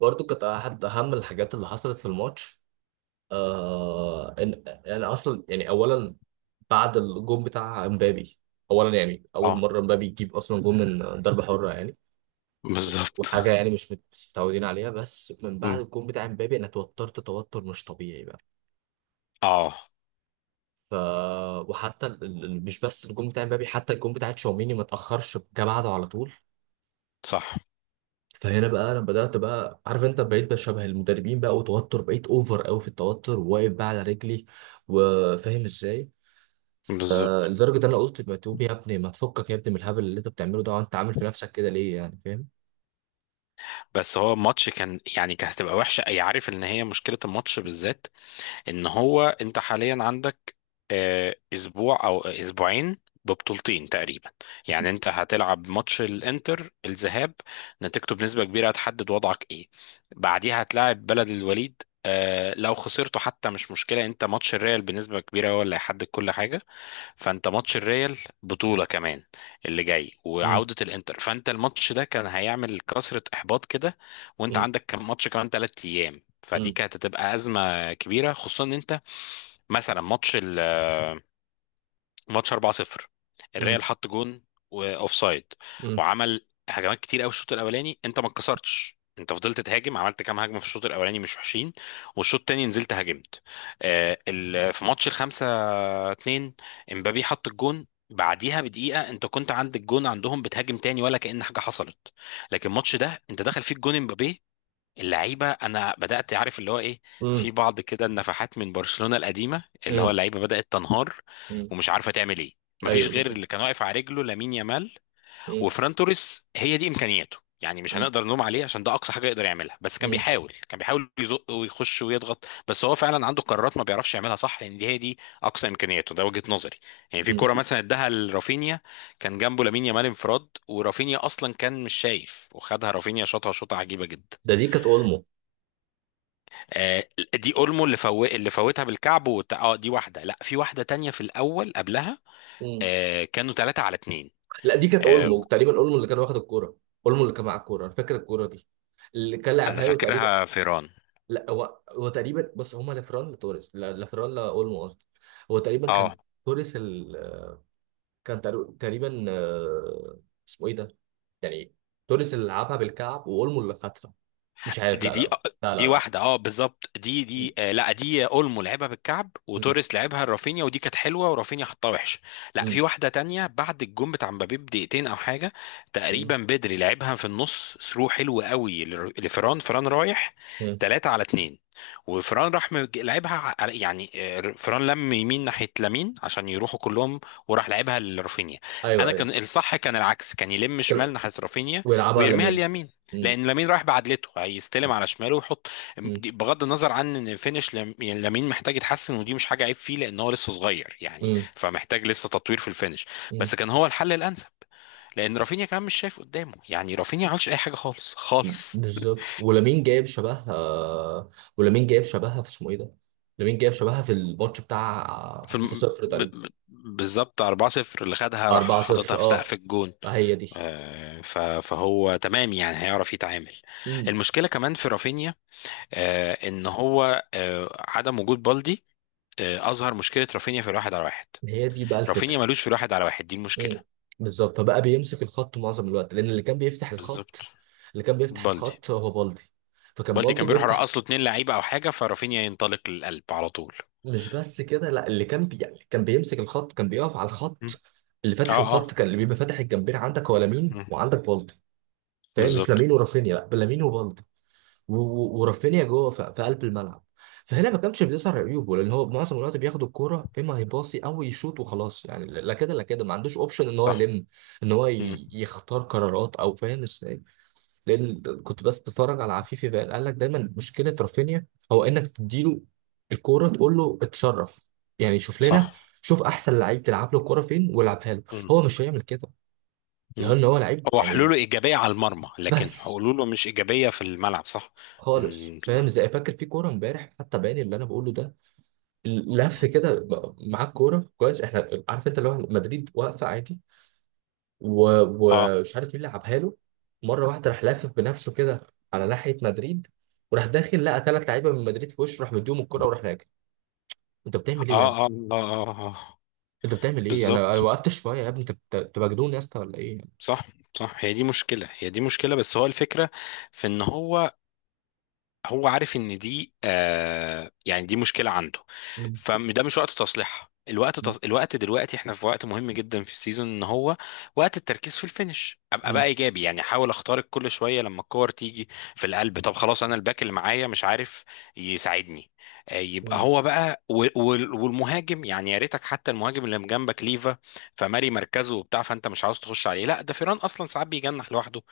برضو كانت أحد أهم الحاجات اللي حصلت في الماتش. إن يعني أصلا يعني أولا بعد الجون بتاع امبابي، أولا يعني أول اه، مرة امبابي يجيب أصلا جون من ضربة حرة يعني، بالظبط. وحاجة يعني مش متعودين عليها. بس من بعد مم. الجون بتاع امبابي أنا توترت توتر مش طبيعي بقى. اه، ف وحتى مش بس الجون بتاع امبابي، حتى الجون بتاع تشاوميني ما تأخرش، جه بعده على طول. صح. فهنا بقى انا بدات، بقى عارف انت، بقيت بشبه المدربين بقى، وتوتر، بقيت اوفر قوي في التوتر، وواقف بقى على رجلي وفاهم ازاي. بالظبط، لدرجه ان انا قلت متوب يا ابني، ما تفكك يا ابني من الهبل اللي انت بتعمله ده، وانت عامل في نفسك كده ليه؟ يعني فاهم. بس هو الماتش كان يعني كانت هتبقى وحشه، اي عارف ان هي مشكله الماتش بالذات ان هو انت حاليا عندك اسبوع او اسبوعين، ببطولتين تقريبا. يعني انت هتلعب ماتش الانتر الذهاب، نتيجته بنسبه كبيره هتحدد وضعك ايه. بعديها هتلاعب بلد الوليد، آه لو خسرته حتى مش مشكله، انت ماتش الريال بنسبه كبيره هو اللي هيحدد كل حاجه. فانت ماتش الريال بطولة كمان اللي جاي مم. وعودة الانتر، فانت الماتش ده كان هيعمل كسرة احباط كده، وانت مم. عندك كم ماتش كمان ثلاث ايام، فدي مم. كانت هتبقى أزمة كبيرة، خصوصا ان انت مثلا ماتش ال آه، ماتش 4-0، مم. الريال حط جون واوف سايد، مم. وعمل هجمات كتير قوي الشوط الاولاني، انت ما اتكسرتش، انت فضلت تهاجم، عملت كام هجمه في الشوط الاولاني مش وحشين. والشوط التاني نزلت هاجمت، في ماتش الخمسة اتنين امبابي حط الجون، بعديها بدقيقة انت كنت عند الجون عندهم بتهاجم تاني ولا كأن حاجة حصلت. لكن الماتش ده انت دخل فيه الجون امبابي، اللعيبة انا بدأت عارف اللي هو ايه، مم. في بعض كده النفحات من برشلونة القديمة، اللي هو مم. اللعيبة بدأت تنهار مم. ومش عارفة تعمل ايه. مفيش ايوه غير بالظبط. اللي كان واقف على رجله لامين يامال مم. وفران توريس. هي دي امكانياته، يعني مش مم. هنقدر نلوم عليه عشان ده اقصى حاجه يقدر يعملها، بس كان مم. بيحاول، كان بيحاول يزق ويخش ويضغط، بس هو فعلا عنده قرارات ما بيعرفش يعملها صح، لان دي هي دي اقصى امكانياته، ده وجهه نظري. يعني في كوره مم. مثلا اداها لرافينيا، كان جنبه لامين يامال انفراد، ورافينيا اصلا كان مش شايف وخدها رافينيا شاطها شوطه عجيبه جدا. ده دي كانت اولمو. آه، دي اولمو اللي فوتها بالكعب اه دي واحده، لا في واحده تانية في الاول قبلها. مم. كانوا ثلاثة على اتنين. لا دي كانت آه، اولمو تقريبا، اولمو اللي كان واخد الكوره، اولمو اللي كان معاه الكوره، أنا فاكر الكوره دي اللي كان انا لعبها له تقريبا. فاكرها فيران. لا هو هو تقريبا، بص هما لفران لتوريس، لا- لفران لاولمو قصدي. هو تقريبا كان اه توريس ال... كان تقريبا، اسمه ايه ده يعني؟ توريس اللي لعبها بالكعب واولمو اللي خدها. مش عارف، دي لا لا. دي لا لا دي لا، صح. واحده اه بالظبط، دي م- دي آه لا دي اولمو لعبها بالكعب م- وتوريس لعبها لرافينيا، ودي كانت حلوه ورافينيا حطها وحش. لا في م- واحده تانية بعد الجون بتاع مبابي بدقيقتين او حاجه م- تقريبا، بدري لعبها في النص ثرو حلو قوي لفران، فران رايح م. 3 على 2، وفران لعبها على يعني فران لم يمين ناحيه لامين عشان يروحوا كلهم، وراح لعبها لرافينيا. ايوه انا ايوه. كان الصح كان العكس، كان يلم كل- شمال ناحيه رافينيا ويلعبها ويرميها لمين؟ اليمين، م- لان لامين رايح بعدلته هيستلم على شماله ويحط. م- بغض النظر عن ان يعني لامين محتاج يتحسن، ودي مش حاجه عيب فيه لان هو لسه صغير، يعني م- فمحتاج لسه تطوير في الفينش. م. بس كان هو الحل الانسب، لان رافينيا كمان مش شايف قدامه، يعني رافينيا ما عملش اي حاجه خالص خالص بالظبط، ولامين جايب شبهها. ولامين جايب شبهها في اسمه ايه ده. لامين جايب شبهها في الماتش بتاع في الم... 5-0 ب... تقريبا. ب- بالظبط 4-0 اللي خدها راح أربعة حاططها صفر، في سقف أه. الجون. هي دي. فهو تمام، يعني هيعرف يتعامل. امم. المشكله كمان في رافينيا، ان هو عدم وجود بالدي اظهر مشكله رافينيا في الواحد على واحد. هي دي بقى الفكرة. رافينيا ملوش في الواحد على واحد، دي المشكله. امم. بالظبط، فبقى بيمسك الخط معظم الوقت، لأن اللي كان بيفتح بالظبط. الخط، اللي كان بيفتح بالدي، الخط هو بالدي. فكان بالدي بالدي كان بيروح بيفتح. رقص له اتنين لعيبه او حاجه، فرافينيا ينطلق للقلب على طول. مش بس كده لا، يعني كان بيمسك الخط، كان بيقف على مم. الخط. اللي فاتح اه، الخط، اه. كان اللي بيبقى فاتح الجنبين عندك هو لامين مم. وعندك بالدي. فاهم؟ مش بالظبط. لامين ورافينيا، لا لامين وبالدي. ورافينيا جوه في قلب الملعب. فهنا ما كانش بيظهر عيوبه لان هو معظم الوقت بياخد الكوره، اما هيباصي او يشوط وخلاص يعني. لا كده لا كده ما عندوش اوبشن ان هو صح. يلم، ان هو مم. يختار قرارات، او فاهم ازاي. لان كنت بس بتفرج على عفيفي بقى، قال لك دايما مشكله رافينيا هو انك تديله الكوره تقول له اتصرف. يعني شوف لنا، صح. شوف احسن لعيب تلعب له الكوره فين والعبها له. مم. هو مش هيعمل كده مم. لان هو لعيب هو يعني. حلوله ايجابيه على المرمى، لكن بس حلوله مش ايجابيه في الملعب، صح. خالص، مم. فاهم صح. ازاي. فاكر في كوره امبارح حتى باين اللي انا بقوله ده. لف كده معاه الكوره كويس، احنا عارف انت، اللي هو مدريد واقفه عادي. و- اه، ومش عارف مين لعبها له. مره واحده راح لافف بنفسه كده على ناحيه مدريد، وراح داخل لقى ثلاث لعيبه من مدريد في وشه، راح مديهم الكوره وراح راجع. انت بتعمل ايه يا اه، ابني؟ اه، اه، اه آه. انت بتعمل ايه؟ انا بالظبط. وقفت شويه يا ابني، انت انت مجنون يا اسطى ولا ايه؟ صح. صح، هي دي مشكله، هي دي مشكله، بس هو الفكره في ان هو، هو عارف ان دي آه يعني دي مشكله عنده، مم. فده مش وقت تصليحها، مم. الوقت دلوقتي احنا في وقت مهم جدا في السيزون، ان هو وقت التركيز في الفينش، ابقى بقى مم. ايجابي، يعني احاول اخترق كل شويه لما الكور تيجي في القلب. طب خلاص انا الباك اللي معايا مش عارف يساعدني، آه يبقى مم. هو بقى والمهاجم، يعني يا ريتك حتى المهاجم اللي جنبك ليفا فماري مركزه وبتاع، فانت مش عاوز تخش عليه، لا ده فيران اصلا ساعات بيجنح لوحده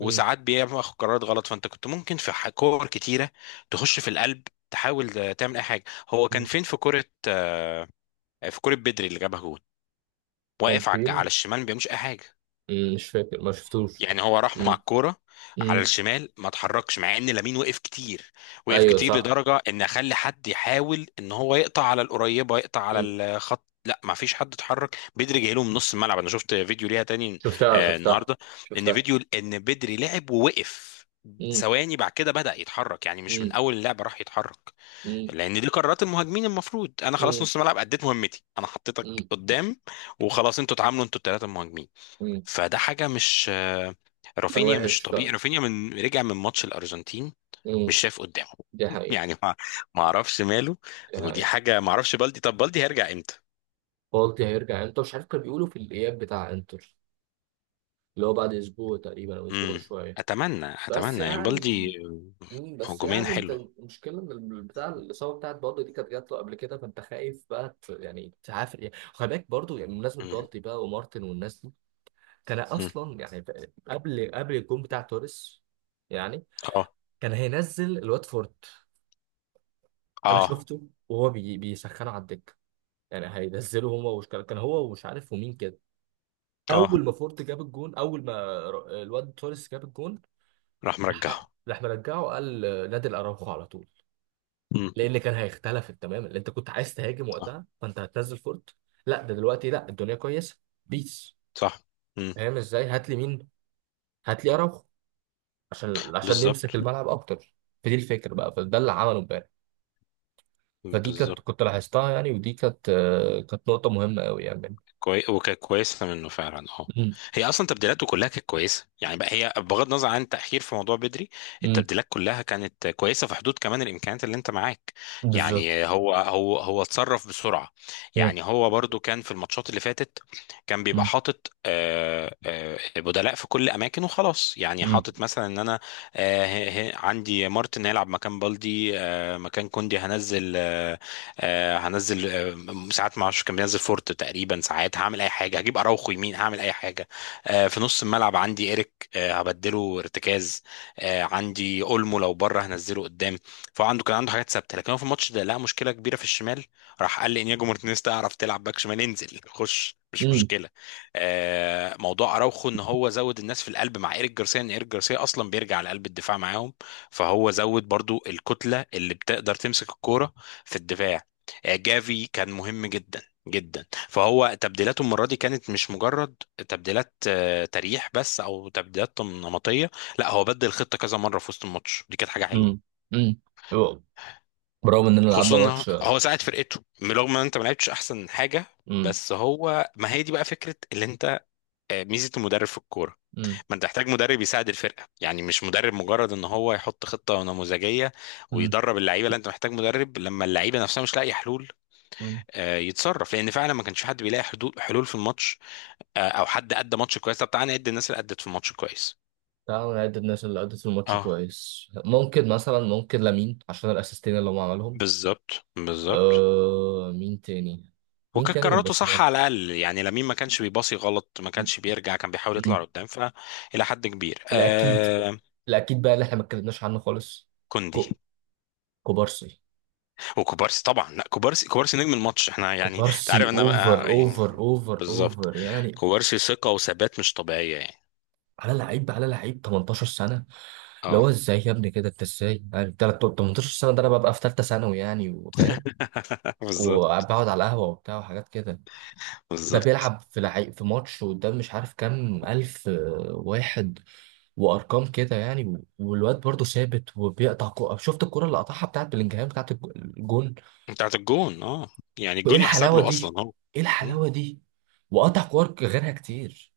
مم. بياخد قرارات غلط، فانت كنت ممكن في كور كتيره تخش في القلب تحاول تعمل اي حاجه. هو كان مم. فين في كره في كره بدري اللي جابها جول، كان واقف على على فين؟ الشمال ما بيعملش اي حاجه. مم. مش فاكر، ما شفتوش. يعني هو راح مع مم. الكوره على مم. الشمال ما اتحركش، مع ان لامين وقف كتير، وقف ايوه كتير صح. لدرجه ان اخلي حد يحاول ان هو يقطع على القريبه يقطع على مم. الخط، لا ما فيش حد اتحرك. بدري جاي له من نص الملعب، انا شفت فيديو ليها تاني شفتها شفتها. النهارده، ان شفتها. فيديو ان بدري لعب ووقف مم. ثواني بعد كده بدأ يتحرك، يعني مش من اول اللعبه راح يتحرك، مم. لان دي قرارات المهاجمين. المفروض انا خلاص مم. نص ملعب اديت مهمتي، انا حطيتك مم. قدام وخلاص، انتوا اتعاملوا انتوا الثلاثه مهاجمين. مم. فده حاجه مش كان رافينيا وحش مش طبيعي، فعلا. رافينيا من رجع من ماتش الارجنتين مش مم. شايف قدامه دي حقيقة. يعني ما ما اعرفش ماله، دي ودي حقيقة. حاجه ما اعرفش. بالدي، طب بالدي هيرجع امتى؟ بالدي هيرجع انتر، مش عارف، كانوا بيقولوا في الإياب بتاع انتر، اللي هو بعد أسبوع تقريبا أو أسبوع امم، شوية. اتمنى بس اتمنى يعني يعني. بالدي. مم. بس هجوميا يعني انت حلو. المشكلة ان بتاع الإصابة بتاعت بالدي دي كانت جات له قبل كده، فانت خايف بقى يعني تعافر يعني. خلي بالك برضه يعني بمناسبة مم. بالدي بقى ومارتن والناس دي. كان مم. أصلا يعني قبل الجون بتاع توريس يعني اه. كان هينزل الواتفورد. انا اه. شفته وهو بيسخنه على الدكه. يعني هينزلوا هما، وش كان، كان هو ومش عارف ومين كده. اه. اول ما فورت جاب الجون، اول ما الواد توريس جاب الجون، راح راح مرجعه. مرجعه. قال نادي الاراوخو على طول. مم. لان كان هيختلف تماما. اللي انت كنت عايز تهاجم آه. وقتها فانت هتنزل فورت. لا ده دلوقتي لا، الدنيا كويسه. بيس. صح. مم. فاهم ازاي، هات لي مين، هات لي اراوخو عشان عشان يمسك بالظبط. الملعب اكتر. فدي الفكره بقى، فده اللي عمله امبارح. فدي كانت، بالظبط. كنت لاحظتها يعني، ودي كانت، كانت نقطه مهمه قوي يعني. وكانت كويسه منه فعلا اه. امم. هي اصلا تبديلاته كلها كانت كويسه يعني، بقى هي بغض النظر عن تاخير في موضوع بدري، امم. التبديلات كلها كانت كويسه في حدود كمان الامكانيات اللي انت معاك. بالظبط. يعني هو هو هو اتصرف بسرعه، يعني هو برضو كان في الماتشات اللي فاتت كان بيبقى حاطط بدلاء في كل اماكن وخلاص، يعني امم. حاطط مثلا ان انا عندي مارتن هيلعب مكان بالدي، مكان كوندي هنزل هنزل ساعات ما اعرفش كان بينزل فورت تقريبا، ساعات هعمل اي حاجه هجيب اراوخو يمين، هعمل اي حاجه في نص الملعب عندي ايريك، هبدله ارتكاز، عندي اولمو لو بره هنزله قدام. فهو عنده كان عنده حاجات ثابته، لكن هو في الماتش ده لقى مشكله كبيره في الشمال، راح قال لانياجو مارتينيز تعرف تلعب باك شمال، انزل خش مش امم. مشكله. موضوع اراوخو ان هو زود الناس في القلب مع ايريك جارسيا، ان ايريك جارسيا اصلا بيرجع لقلب الدفاع معاهم، فهو زود برضو الكتله اللي بتقدر تمسك الكوره في الدفاع. جافي كان مهم جدا جدا. فهو تبديلاته المره دي كانت مش مجرد تبديلات تريح بس او تبديلات نمطيه، لا هو بدل الخطه كذا مره في وسط الماتش، دي كانت حاجه حلوه. امم. امم. برغم اننا لعبنا خصوصا إن ماتش. هو ساعد فرقته رغم ان انت ما لعبتش احسن حاجه. امم. بس هو ما هي دي بقى فكره اللي انت ميزه المدرب في الكوره، امم. ما انت تحتاج مدرب يساعد الفرقه، يعني مش مدرب مجرد ان هو يحط خطه نموذجيه امم. ويدرب اللعيبه، لا انت محتاج مدرب لما اللعيبه نفسها مش لاقي حلول امم. يتصرف، لان فعلا ما كانش حد بيلاقي حدود حلول في الماتش او حد ادى ماتش كويس. طب تعالى نعد الناس اللي ادت في الماتش كويس. تعالوا نعد الناس اللي أدت الماتش اه كويس، ممكن مثلا، ممكن لامين عشان الاسيستين اللي هو عملهم. بالظبط، بالظبط. آه مين تاني، مين وكانت تاني من قراراته صح برشلونة. على الاقل يعني لمين، ما كانش بيباصي غلط، ما كانش بيرجع، كان بيحاول امم. يطلع قدام، فالى حد كبير الاكيد. آه. الاكيد بقى اللي احنا ما اتكلمناش عنه خالص. كوندي كو... كوبارسي. وكوبارسي طبعا، لا كوبارسي، كوبارسي نجم الماتش، احنا يعني انت عارف كوبارسي انا اوفر اوفر يعني اوفر بالظبط. اوفر يعني. كوبارسي ثقة وثبات مش طبيعية يعني. على لعيب، على لعيب 18 سنة. اللي اه هو ازاي يا ابني كده، انت ازاي يعني؟ 18 سنه ده، انا ببقى في ثالثه ثانوي يعني وفاهم، بالظبط، وبقعد على القهوه وبتاع وحاجات كده. ده بالظبط. بيلعب في في ماتش قدام مش عارف كام الف واحد وارقام كده يعني. والواد برضه ثابت وبيقطع شفت الكره اللي قطعها بتاعت بلينجهام بتاعت الجون. بتاعت الجون اه. يعني وايه الجون يحسب الحلاوه له دي، اصلا هو. ايه م؟ الحلاوه دي. وقطع كور غيرها كتير.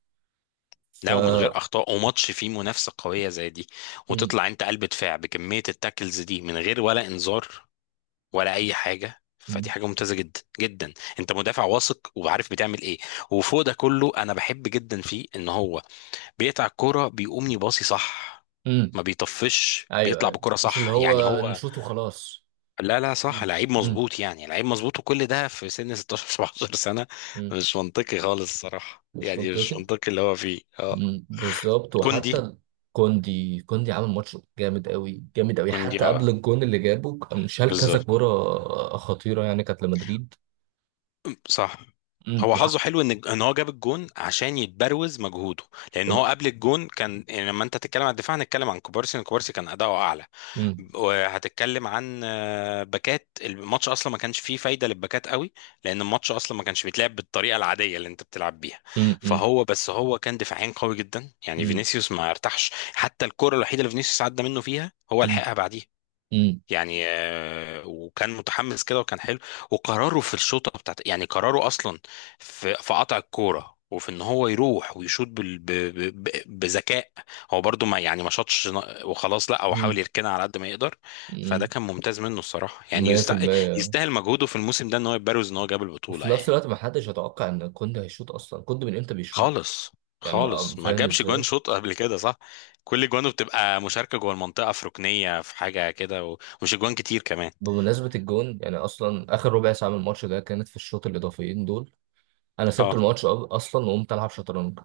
ف لا ومن غير اخطاء، وماتش فيه منافسه قويه زي دي، م- وتطلع انت قلب دفاع بكميه التاكلز دي من غير ولا انذار ولا اي حاجه، فدي م- حاجه ممتازه جدا جدا. انت مدافع واثق وعارف بتعمل ايه. وفوق ده كله انا بحب جدا فيه ان هو بيقطع الكوره بيقوم يباصي صح، م. ما بيطفش، ايوه بيطلع ايوه، بكرة مش اللي صح، يعني هو هو. نشوط وخلاص. لا لا م- صح، لعيب م- مظبوط، يعني لعيب مظبوط، وكل ده في سن 16 17 سنة، م. مش منطقي خالص الصراحة، مش يعني مش منطقي. منطقي اللي هو فيه اه. مم، بالظبط كوندي. وحتى كوندي. كوندي عامل ماتش جامد قوي جامد قوي، كوندي حتى قبل اه، الجون اللي جابه كان شال كذا بالظبط كوره خطيره يعني كانت لمدريد. صح. مم، هو حظه حلو ان ان هو جاب الجون عشان يتبروز مجهوده، لان هو وب- قبل الجون كان يعني، لما انت تتكلم عن الدفاع هنتكلم عن كوبارسي، إن كوبارسي كان اداؤه اعلى، مم، وهتتكلم عن باكات الماتش اصلا ما كانش فيه فايده للباكات قوي، لان الماتش اصلا ما كانش بيتلعب بالطريقه العاديه اللي انت بتلعب بيها. مم، مم، فهو بس هو كان دفاعيا قوي جدا، يعني مم، فينيسيوس ما ارتاحش، حتى الكره الوحيده اللي فينيسيوس عدى منه فيها هو مم، لحقها بعديها. مم، يعني وكان متحمس كده وكان حلو. وقراره في الشوطه بتاعت يعني، قراره اصلا في في قطع الكوره وفي ان هو يروح ويشوط بال... ب... ب... ب- بذكاء، هو برضو ما يعني ما شاطش ن- وخلاص، لا هو حاول مم، يركنها على قد ما يقدر. فده مم، كان ممتاز منه الصراحه، يعني 100%. يستاهل مجهوده في الموسم ده ان هو يبرز، ان هو جاب وفي البطوله نفس يعني. الوقت ما حدش يتوقع ان كوندي هيشوط، اصلا كوندي من امتى بيشوط؟ خالص، يعني ما خالص ما فاهم جابش جوان ازاي. شوط قبل كده صح. كل جوانه بتبقى مشاركه جوه المنطقه في ركنيه في حاجه كده ومش جوان كتير كمان. بمناسبة الجون، يعني اصلا اخر ربع ساعة من الماتش ده كانت في الشوط الاضافيين دول، انا سبت اه الماتش اصلا وقمت العب شطرنج.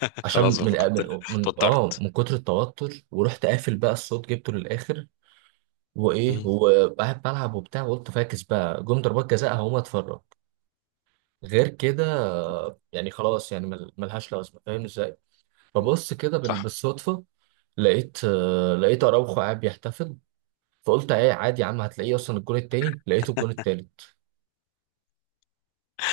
عشان خلاص من فقدت من من اه توترت. من كتر التوتر، ورحت قافل بقى الصوت، جبته للاخر. وايه مم. هو، قاعد بلعب وبتاع وقلت فاكس بقى جم ضربات جزاء هقوم اتفرج. غير كده يعني خلاص يعني ملهاش لازمه فاهم ازاي. مم. فبص كده صح. بالصدفه لقيت، لقيت اراوخو قاعد بيحتفل. فقلت ايه عادي يا عم، هتلاقيه اصلا. الجون التاني لقيته، الجون التالت.